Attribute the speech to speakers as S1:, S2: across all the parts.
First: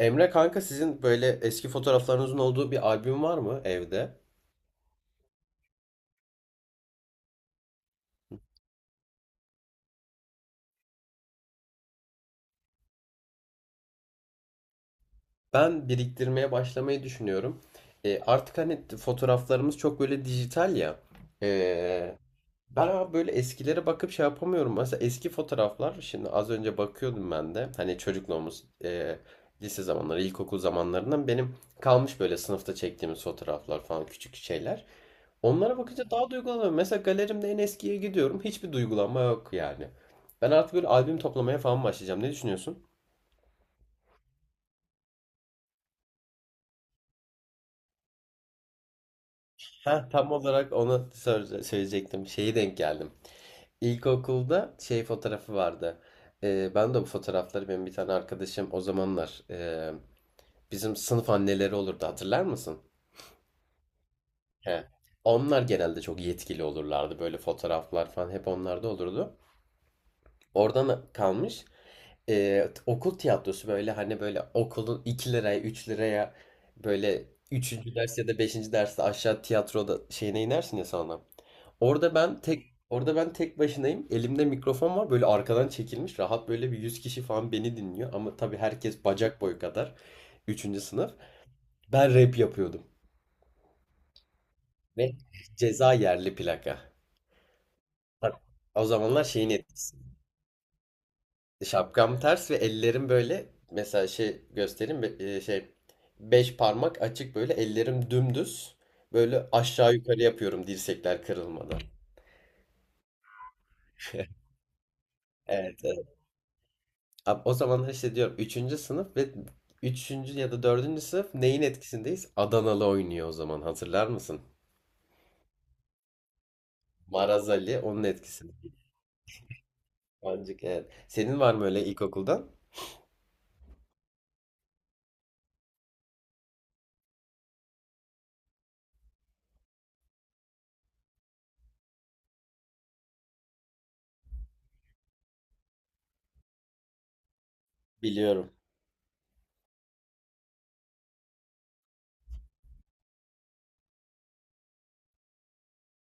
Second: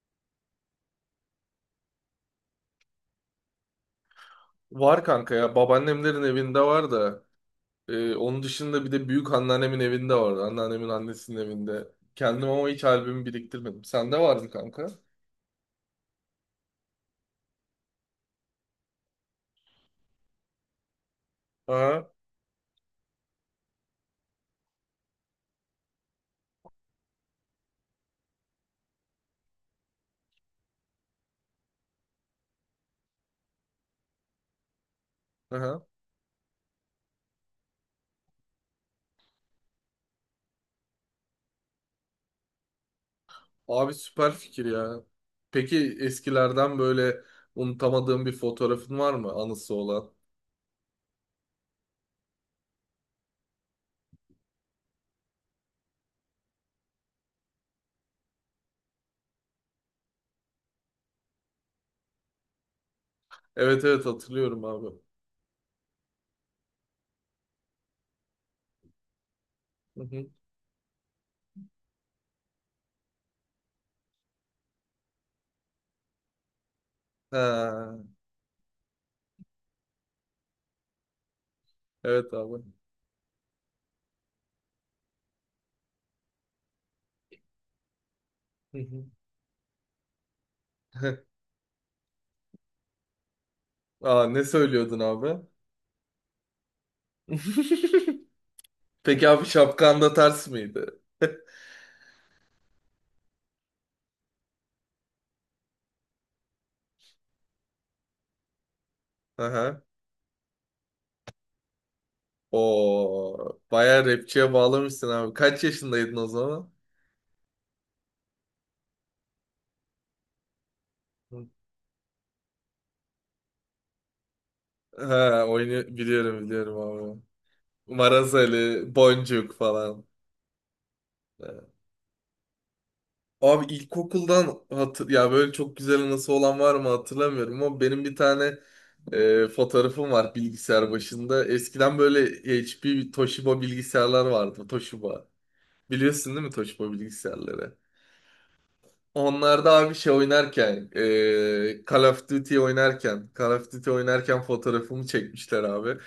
S1: Emre kanka sizin böyle eski fotoğraflarınızın olduğu bir albüm var mı evde?
S2: Var kanka ya babaannemlerin evinde var da onun dışında bir de büyük anneannemin evinde vardı. Anneannemin annesinin evinde. Kendim ama hiç albümü biriktirmedim. Sende var mı kanka?
S1: Ben biriktirmeye başlamayı düşünüyorum. Artık hani fotoğraflarımız çok böyle dijital ya.
S2: Aha,
S1: E, ben ama böyle eskilere bakıp şey yapamıyorum. Mesela eski fotoğraflar şimdi az önce bakıyordum ben de. Hani çocukluğumuz lise zamanları, ilkokul zamanlarından benim kalmış böyle sınıfta çektiğimiz fotoğraflar falan küçük şeyler. Onlara
S2: aha.
S1: bakınca daha duygulanıyorum. Mesela galerimde en eskiye gidiyorum. Hiçbir duygulanma yok yani. Ben artık böyle albüm toplamaya falan başlayacağım. Ne düşünüyorsun?
S2: Abi süper fikir ya. Peki eskilerden böyle unutamadığım bir fotoğrafın var mı anısı
S1: Ha
S2: olan?
S1: tam olarak onu söyleyecektim. Şeyi denk geldim. İlkokulda şey fotoğrafı vardı. Ben de bu fotoğrafları benim bir tane arkadaşım o zamanlar bizim sınıf anneleri olurdu hatırlar mısın?
S2: Evet, evet, hatırlıyorum abi.
S1: He. Onlar genelde çok yetkili olurlardı. Böyle fotoğraflar falan hep onlarda olurdu.
S2: Hı hı.
S1: Oradan kalmış. Okul tiyatrosu böyle hani böyle okulun 2 liraya 3 liraya böyle
S2: Ha,
S1: üçüncü ders ya da beşinci derste aşağı tiyatroda şeyine inersin ya sonra. Orada
S2: evet
S1: ben
S2: abi.
S1: tek orada ben tek başınayım. Elimde mikrofon var böyle arkadan çekilmiş rahat böyle bir 100 kişi falan beni dinliyor ama tabii
S2: Hı hı.
S1: herkes bacak boyu kadar üçüncü sınıf. Ben rap yapıyordum
S2: Aa, ne söylüyordun
S1: ve
S2: abi?
S1: ceza yerli plaka. Bak, o zamanlar
S2: Peki abi
S1: şeyin etkisi.
S2: şapkan da ters miydi?
S1: Şapkam ters ve ellerim böyle mesela şey göstereyim beş parmak açık böyle ellerim dümdüz böyle
S2: Aha.
S1: aşağı yukarı yapıyorum dirsekler kırılmadan.
S2: O bayağı rapçiye bağlamışsın abi. Kaç
S1: Evet, evet.
S2: yaşındaydın o zaman?
S1: O zamanlar işte diyorum üçüncü sınıf ve üçüncü ya da dördüncü sınıf neyin etkisindeyiz? Adanalı oynuyor o zaman hatırlar mısın?
S2: Ha, oyunu biliyorum, biliyorum abi.
S1: Maraz Ali onun etkisinde.
S2: Marazeli Boncuk falan.
S1: Pancık evet. Senin var mı
S2: Evet.
S1: öyle ilkokuldan?
S2: Abi ilkokuldan hatır ya böyle çok güzel anısı olan var mı hatırlamıyorum ama benim bir tane fotoğrafım var bilgisayar başında. Eskiden böyle HP, Toshiba bilgisayarlar vardı. Toshiba. Biliyorsun değil mi Toshiba bilgisayarları?
S1: Biliyorum.
S2: Onlar da abi şey oynarken, Call of Duty oynarken fotoğrafımı çekmişler abi.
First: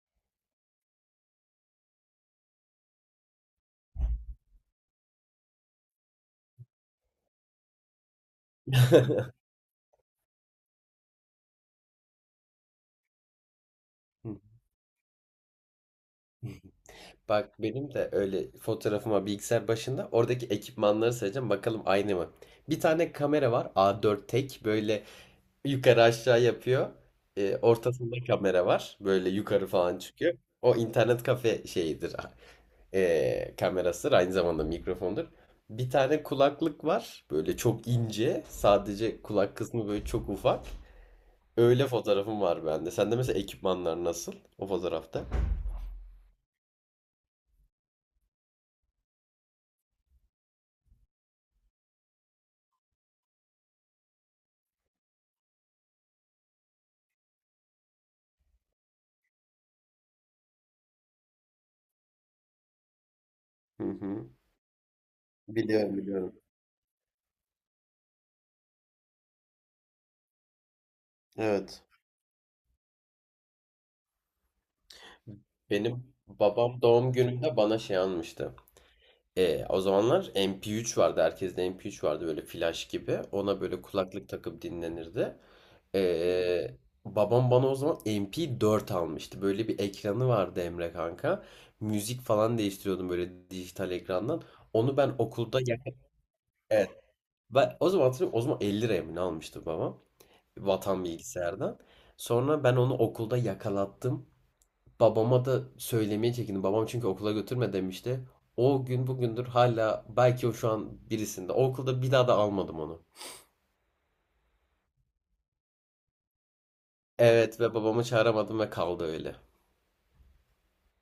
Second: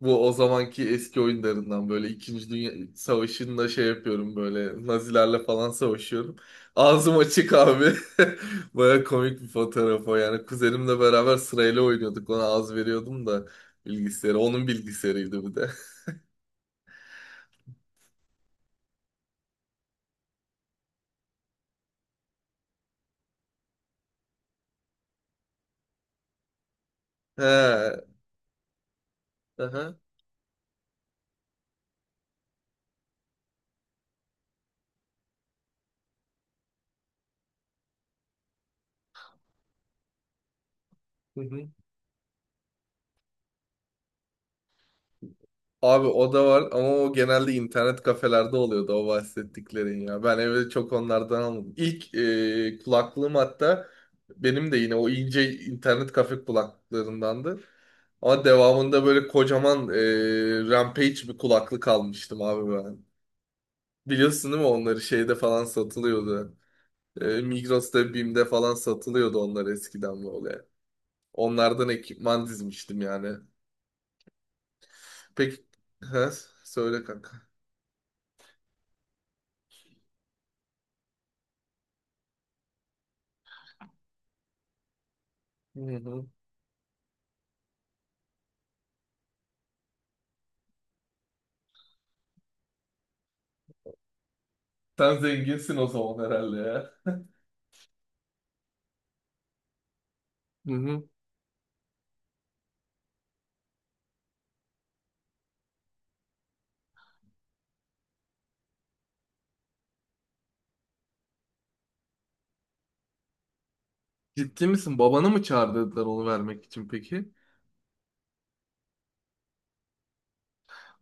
S2: Bu o zamanki eski oyunlarından böyle İkinci Dünya Savaşı'nda şey yapıyorum böyle Nazilerle falan savaşıyorum. Ağzım açık abi. Baya komik bir fotoğraf o yani. Kuzenimle beraber sırayla oynuyorduk. Ona az veriyordum da bilgisayarı. Onun bilgisayarıydı bu da.
S1: Bak benim de öyle fotoğrafıma bilgisayar başında oradaki ekipmanları sayacağım bakalım aynı mı? Bir tane kamera var A4 tek böyle yukarı aşağı yapıyor. Ee,
S2: He.
S1: ortasında kamera var böyle yukarı
S2: Aha.
S1: falan çıkıyor. O internet kafe şeyidir kamerasıdır aynı zamanda mikrofondur. Bir tane kulaklık var böyle çok ince sadece kulak kısmı böyle çok ufak.
S2: Hı hı.
S1: Öyle fotoğrafım var bende. Sende mesela ekipmanlar nasıl o fotoğrafta?
S2: Abi o da var ama o genelde internet kafelerde oluyordu o bahsettiklerin ya. Ben evde çok onlardan almadım. İlk kulaklığım hatta benim de yine o ince internet kafe kulaklıklarındandı. Ama devamında böyle kocaman Rampage bir kulaklık almıştım abi ben.
S1: Hı hı.
S2: Biliyorsun değil mi onları şeyde falan
S1: Biliyorum, biliyorum.
S2: satılıyordu. Migros'ta, BİM'de falan satılıyordu onlar eskiden böyle.
S1: Evet.
S2: Onlardan ekipman dizmiştim yani. Peki,
S1: Benim
S2: He,
S1: babam
S2: söyle
S1: doğum
S2: kanka.
S1: gününde bana şey almıştı. O zamanlar MP3 vardı. Herkeste MP3 vardı böyle flash gibi. Ona böyle kulaklık takıp dinlenirdi.
S2: Hı hı.
S1: E, babam bana o zaman MP4 almıştı. Böyle bir ekranı vardı Emre kanka. Müzik falan değiştiriyordum böyle dijital ekrandan. Onu ben
S2: Sen
S1: okulda
S2: zenginsin o
S1: yak-
S2: zaman herhalde ya.
S1: Evet. Ben o zaman hatırlıyorum. O zaman 50 liraya mı ne almıştı babam?
S2: Hı
S1: Vatan
S2: hı.
S1: bilgisayardan. Sonra ben onu okulda yakalattım. Babama da söylemeye çekindim. Babam çünkü okula götürme demişti. O gün bugündür hala belki o şu an birisinde. O okulda bir daha da almadım onu.
S2: Ciddi misin? Babanı mı çağırdılar onu vermek için peki?
S1: Evet ve babamı çağıramadım ve kaldı öyle.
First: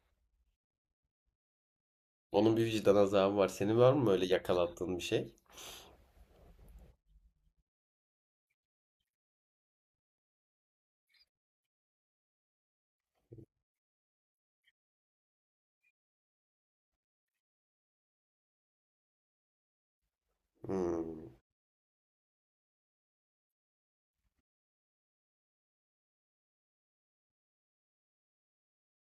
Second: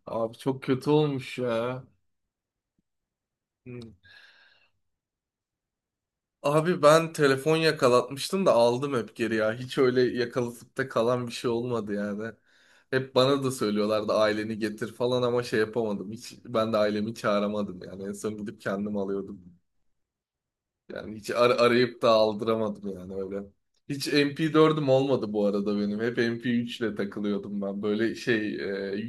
S2: Abi çok kötü olmuş ya.
S1: Onun bir vicdan azabı var. Senin
S2: Hı.
S1: var mı öyle yakalattığın bir şey?
S2: Abi ben telefon yakalatmıştım da aldım hep geri ya. Hiç öyle yakalatıp da kalan bir şey olmadı yani. Hep bana da söylüyorlardı aileni getir falan ama şey yapamadım. Hiç ben de ailemi çağıramadım yani. En son gidip kendim alıyordum. Yani
S1: Hmm.
S2: hiç arayıp da aldıramadım yani öyle. Hiç MP4'üm olmadı bu arada benim. Hep MP3 ile takılıyordum ben. Böyle şey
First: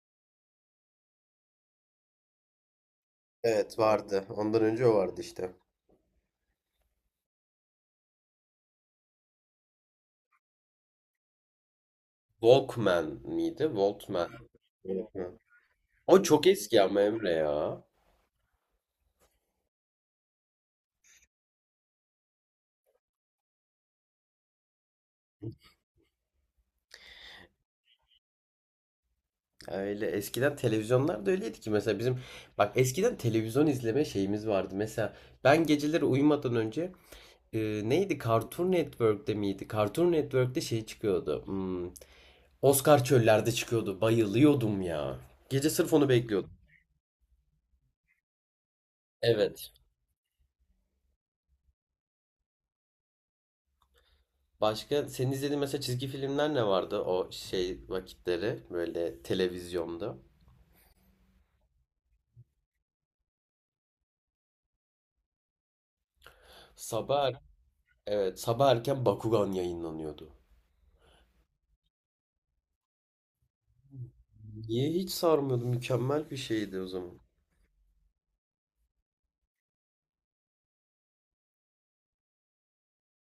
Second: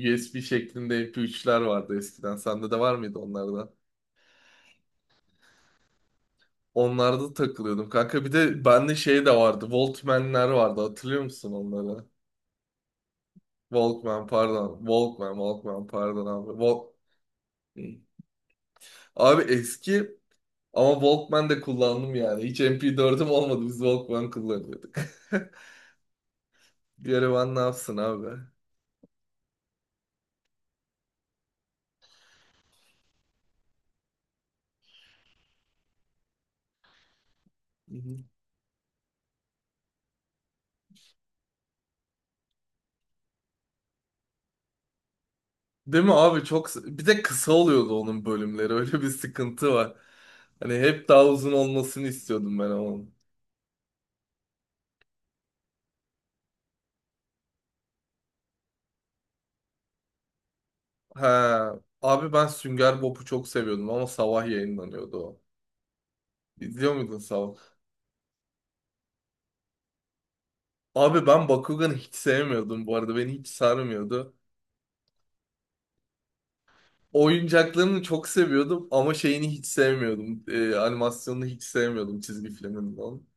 S2: USB şeklinde MP3'ler vardı eskiden. Sende de var mıydı onlarda?
S1: Evet, vardı. Ondan önce o vardı işte.
S2: Onlarda da takılıyordum kanka. Bir de bende şey de vardı. Walkman'ler vardı. Hatırlıyor musun onları?
S1: Walkman miydi?
S2: Walkman
S1: Walkman.
S2: pardon. Walkman,
S1: Walkman.
S2: Walkman
S1: O
S2: pardon
S1: çok
S2: abi.
S1: eski ama Emre ya.
S2: Abi eski ama Walkman de kullandım yani. Hiç MP4'üm olmadı. Biz Walkman kullanıyorduk. Bir ara ben ne yapsın abi?
S1: Öyle eskiden televizyonlar da öyleydi ki mesela bizim bak eskiden televizyon izleme şeyimiz vardı. Mesela ben geceleri uyumadan önce e,
S2: Hı hı.
S1: neydi Cartoon Network'te miydi? Cartoon Network'te şey çıkıyordu. Oscar Çöller'de çıkıyordu. Bayılıyordum ya. Gece sırf
S2: Değil
S1: onu
S2: mi abi,
S1: bekliyordum.
S2: çok bir de kısa oluyordu onun bölümleri, öyle bir
S1: Evet.
S2: sıkıntı var. Hani hep daha uzun olmasını istiyordum ben onun.
S1: Başka senin izlediğin mesela çizgi filmler ne vardı o şey vakitleri böyle televizyonda?
S2: Ha abi, ben Sünger Bob'u çok seviyordum ama sabah yayınlanıyordu o. İzliyor muydun
S1: Sabah er-
S2: sabah?
S1: evet, sabah erken Bakugan yayınlanıyordu.
S2: Abi ben Bakugan'ı hiç sevmiyordum, bu arada beni hiç sarmıyordu.
S1: Niye hiç sarmıyordu? Mükemmel bir şeydi o zaman.
S2: Oyuncaklarını çok seviyordum ama şeyini hiç sevmiyordum. Animasyonunu hiç sevmiyordum çizgi filminin onun.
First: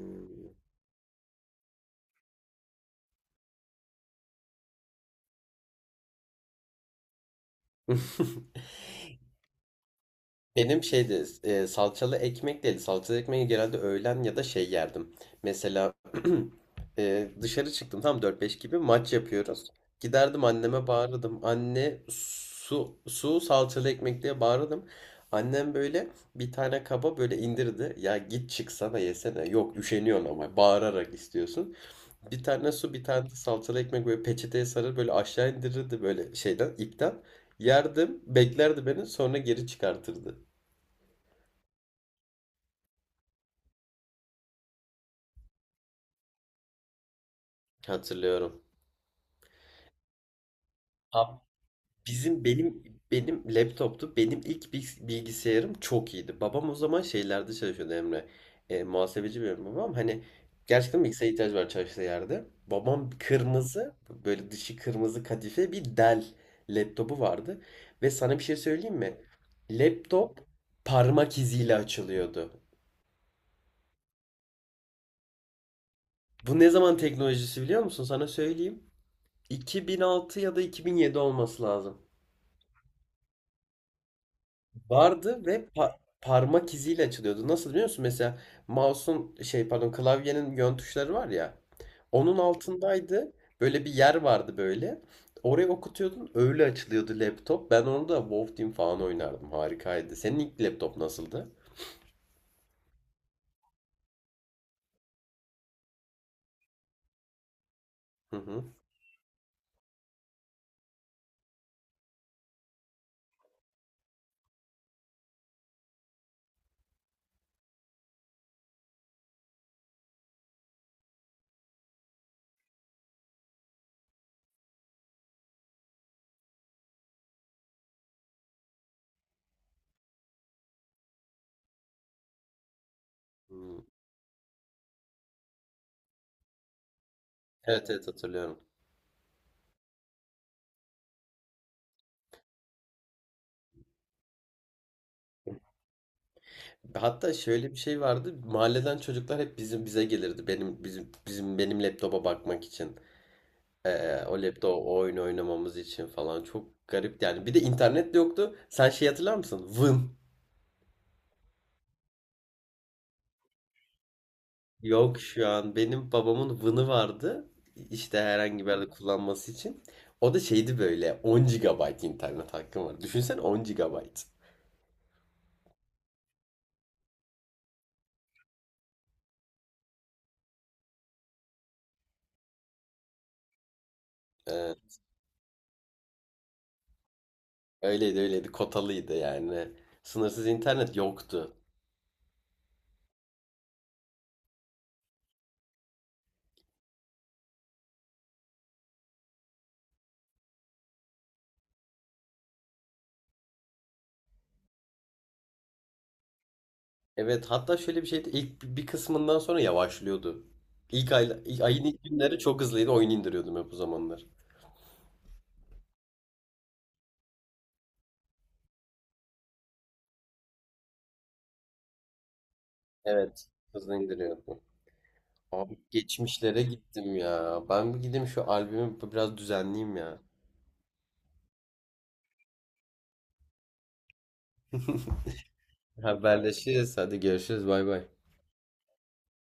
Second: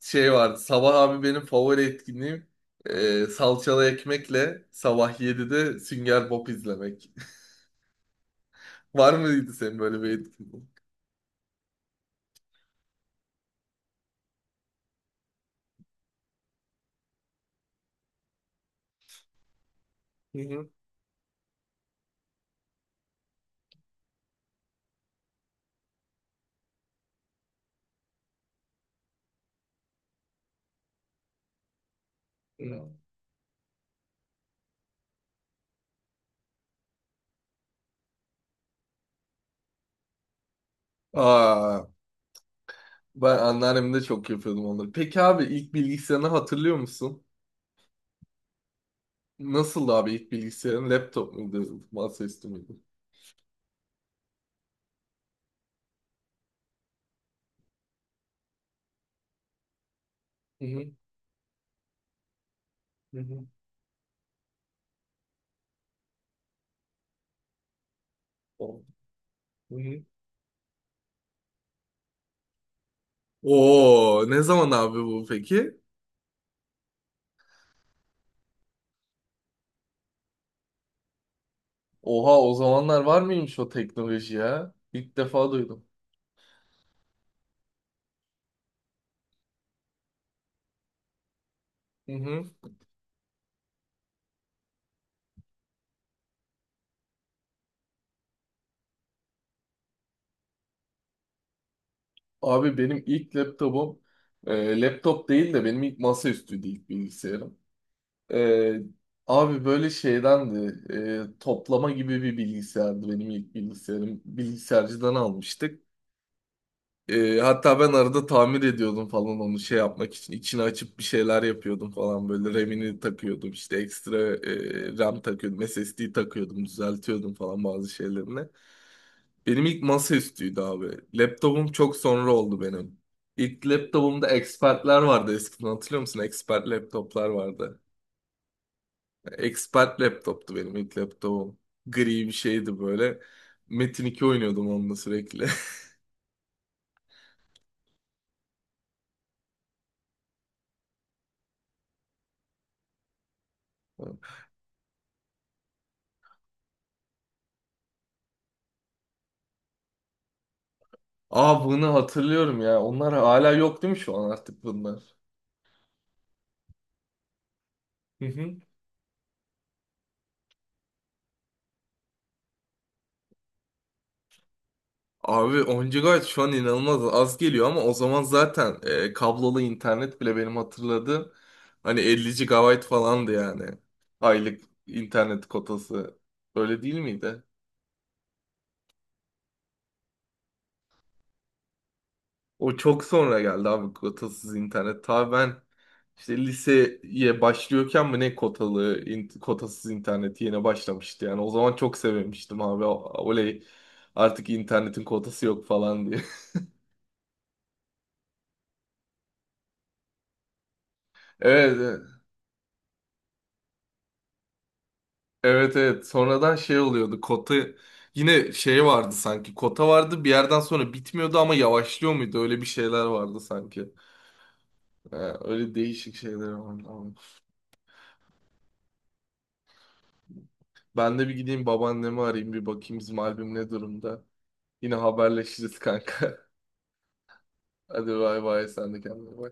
S2: Şey vardı. Sabah abi benim favori etkinliğim salçalı ekmekle sabah 7'de Sünger Bob izlemek. Var mıydı senin böyle bir etkinliğin?
S1: Benim şeydi salçalı ekmek değildi. Salçalı ekmeği genelde öğlen ya da şey yerdim. Mesela dışarı çıktım tam 4-5 gibi maç yapıyoruz.
S2: Hı
S1: Giderdim
S2: hı.
S1: anneme bağırırdım. Anne su su salçalı ekmek diye bağırırdım. Annem böyle bir tane kaba böyle indirdi. Ya git çıksana yesene. Yok üşeniyorsun ama bağırarak istiyorsun. Bir tane
S2: Hı.
S1: su, bir tane de salçalı ekmek böyle peçeteye sarır böyle aşağı indirirdi böyle şeyden ipten. Yerdim, beklerdi beni sonra geri çıkartırdı.
S2: Aa, ben anneannem çok yapıyordum onları. Peki abi, ilk bilgisayarını hatırlıyor musun?
S1: Hatırlıyorum.
S2: Nasıldı abi ilk bilgisayarın? Laptop muydu?
S1: Bizim
S2: Masaüstü müydü?
S1: benim benim laptoptu. Benim ilk bilgisayarım çok iyiydi. Babam o zaman şeylerde çalışıyordu Emre. Muhasebeci benim babam. Hani
S2: Hı hı.
S1: gerçekten bilgisayara ihtiyacı var çalıştığı yerde. Babam
S2: Hı hı.
S1: kırmızı böyle dışı kırmızı kadife bir Dell laptopu vardı. Ve sana bir şey
S2: O-
S1: söyleyeyim mi?
S2: Hı hı.
S1: Laptop parmak iziyle açılıyordu.
S2: Oo, ne zaman abi bu peki?
S1: Bu ne zaman teknolojisi biliyor musun? Sana söyleyeyim. 2006 ya da 2007 olması lazım.
S2: Oha, o zamanlar var mıymış o teknoloji ya? İlk
S1: Vardı
S2: defa
S1: ve
S2: duydum.
S1: parmak iziyle açılıyordu. Nasıl biliyor musun? Mesela mouse'un şey pardon klavyenin yön tuşları var ya.
S2: Hı
S1: Onun
S2: hı.
S1: altındaydı. Böyle bir yer vardı böyle. Oraya okutuyordun öyle açılıyordu laptop. Ben onu da WoW Team falan oynardım. Harikaydı. Senin ilk laptop nasıldı?
S2: Abi benim ilk laptopum, laptop değil de, benim ilk masaüstüydü ilk bilgisayarım.
S1: Hı hı.
S2: E, abi böyle şeydendi, toplama gibi bir bilgisayardı benim ilk bilgisayarım. Bilgisayarcıdan almıştık. Hatta ben arada tamir ediyordum falan onu şey yapmak için. İçini açıp bir şeyler yapıyordum falan böyle. RAM'ini takıyordum işte, ekstra RAM takıyordum. SSD takıyordum, düzeltiyordum falan bazı şeylerini. Benim ilk masaüstüydü abi. Laptopum çok sonra oldu benim. İlk
S1: Hmm.
S2: laptopumda expertler vardı eskiden, hatırlıyor musun? Expert laptoplar vardı.
S1: Evet, evet, hatırlıyorum.
S2: Expert laptoptu benim ilk laptopum. Gri bir şeydi böyle. Metin 2 oynuyordum onunla sürekli.
S1: Hatta şöyle bir şey vardı. Mahalleden çocuklar hep bizim bize gelirdi. Benim bizim bizim benim laptopa bakmak için. O laptop o oyun oynamamız için falan çok garip yani. Bir de internet de yoktu. Sen şey hatırlar mısın? Vın.
S2: Aa, bunu hatırlıyorum ya. Onlar hala yok değil mi şu an artık bunlar?
S1: Yok şu an benim babamın Vın'ı vardı. İşte herhangi bir yerde kullanması için. O da şeydi böyle 10 gigabayt internet hakkım var. Düşünsene 10 gigabayt.
S2: Abi, 10 GB şu an inanılmaz az geliyor ama o zaman zaten kablolu internet bile benim hatırladığım hani 50 GB falandı yani. Aylık
S1: Ee,
S2: internet kotası. Öyle değil miydi?
S1: öyleydi, kotalıydı yani. Sınırsız internet yoktu.
S2: O çok sonra geldi abi kotasız internet. Ta ben işte liseye başlıyorken mi ne, kotalı kotasız internet yeni başlamıştı yani. O zaman çok sevmiştim abi. Oley, artık internetin kotası yok falan diye.
S1: Evet, hatta şöyle bir şeydi ilk bir kısmından sonra yavaşlıyordu. İlk ayın
S2: Evet.
S1: ilk günleri çok hızlıydı oyun indiriyordum hep o zamanlar.
S2: Evet, evet, sonradan şey oluyordu kota, yine şey vardı sanki, kota vardı bir yerden sonra, bitmiyordu ama yavaşlıyor muydu, öyle bir şeyler vardı
S1: Evet,
S2: sanki.
S1: hızlı indiriyordum.
S2: Ee, öyle
S1: Abi
S2: değişik şeyler
S1: geçmişlere
S2: vardı ama.
S1: gittim ya. Ben bir gideyim şu albümü biraz düzenleyeyim ya.
S2: Ben de bir gideyim babaannemi arayayım, bir bakayım bizim albüm ne durumda. Yine haberleşiriz kanka.
S1: Haberleşiriz. Hadi görüşürüz. Bay bay.
S2: Hadi bay bay, sen de kendine bak.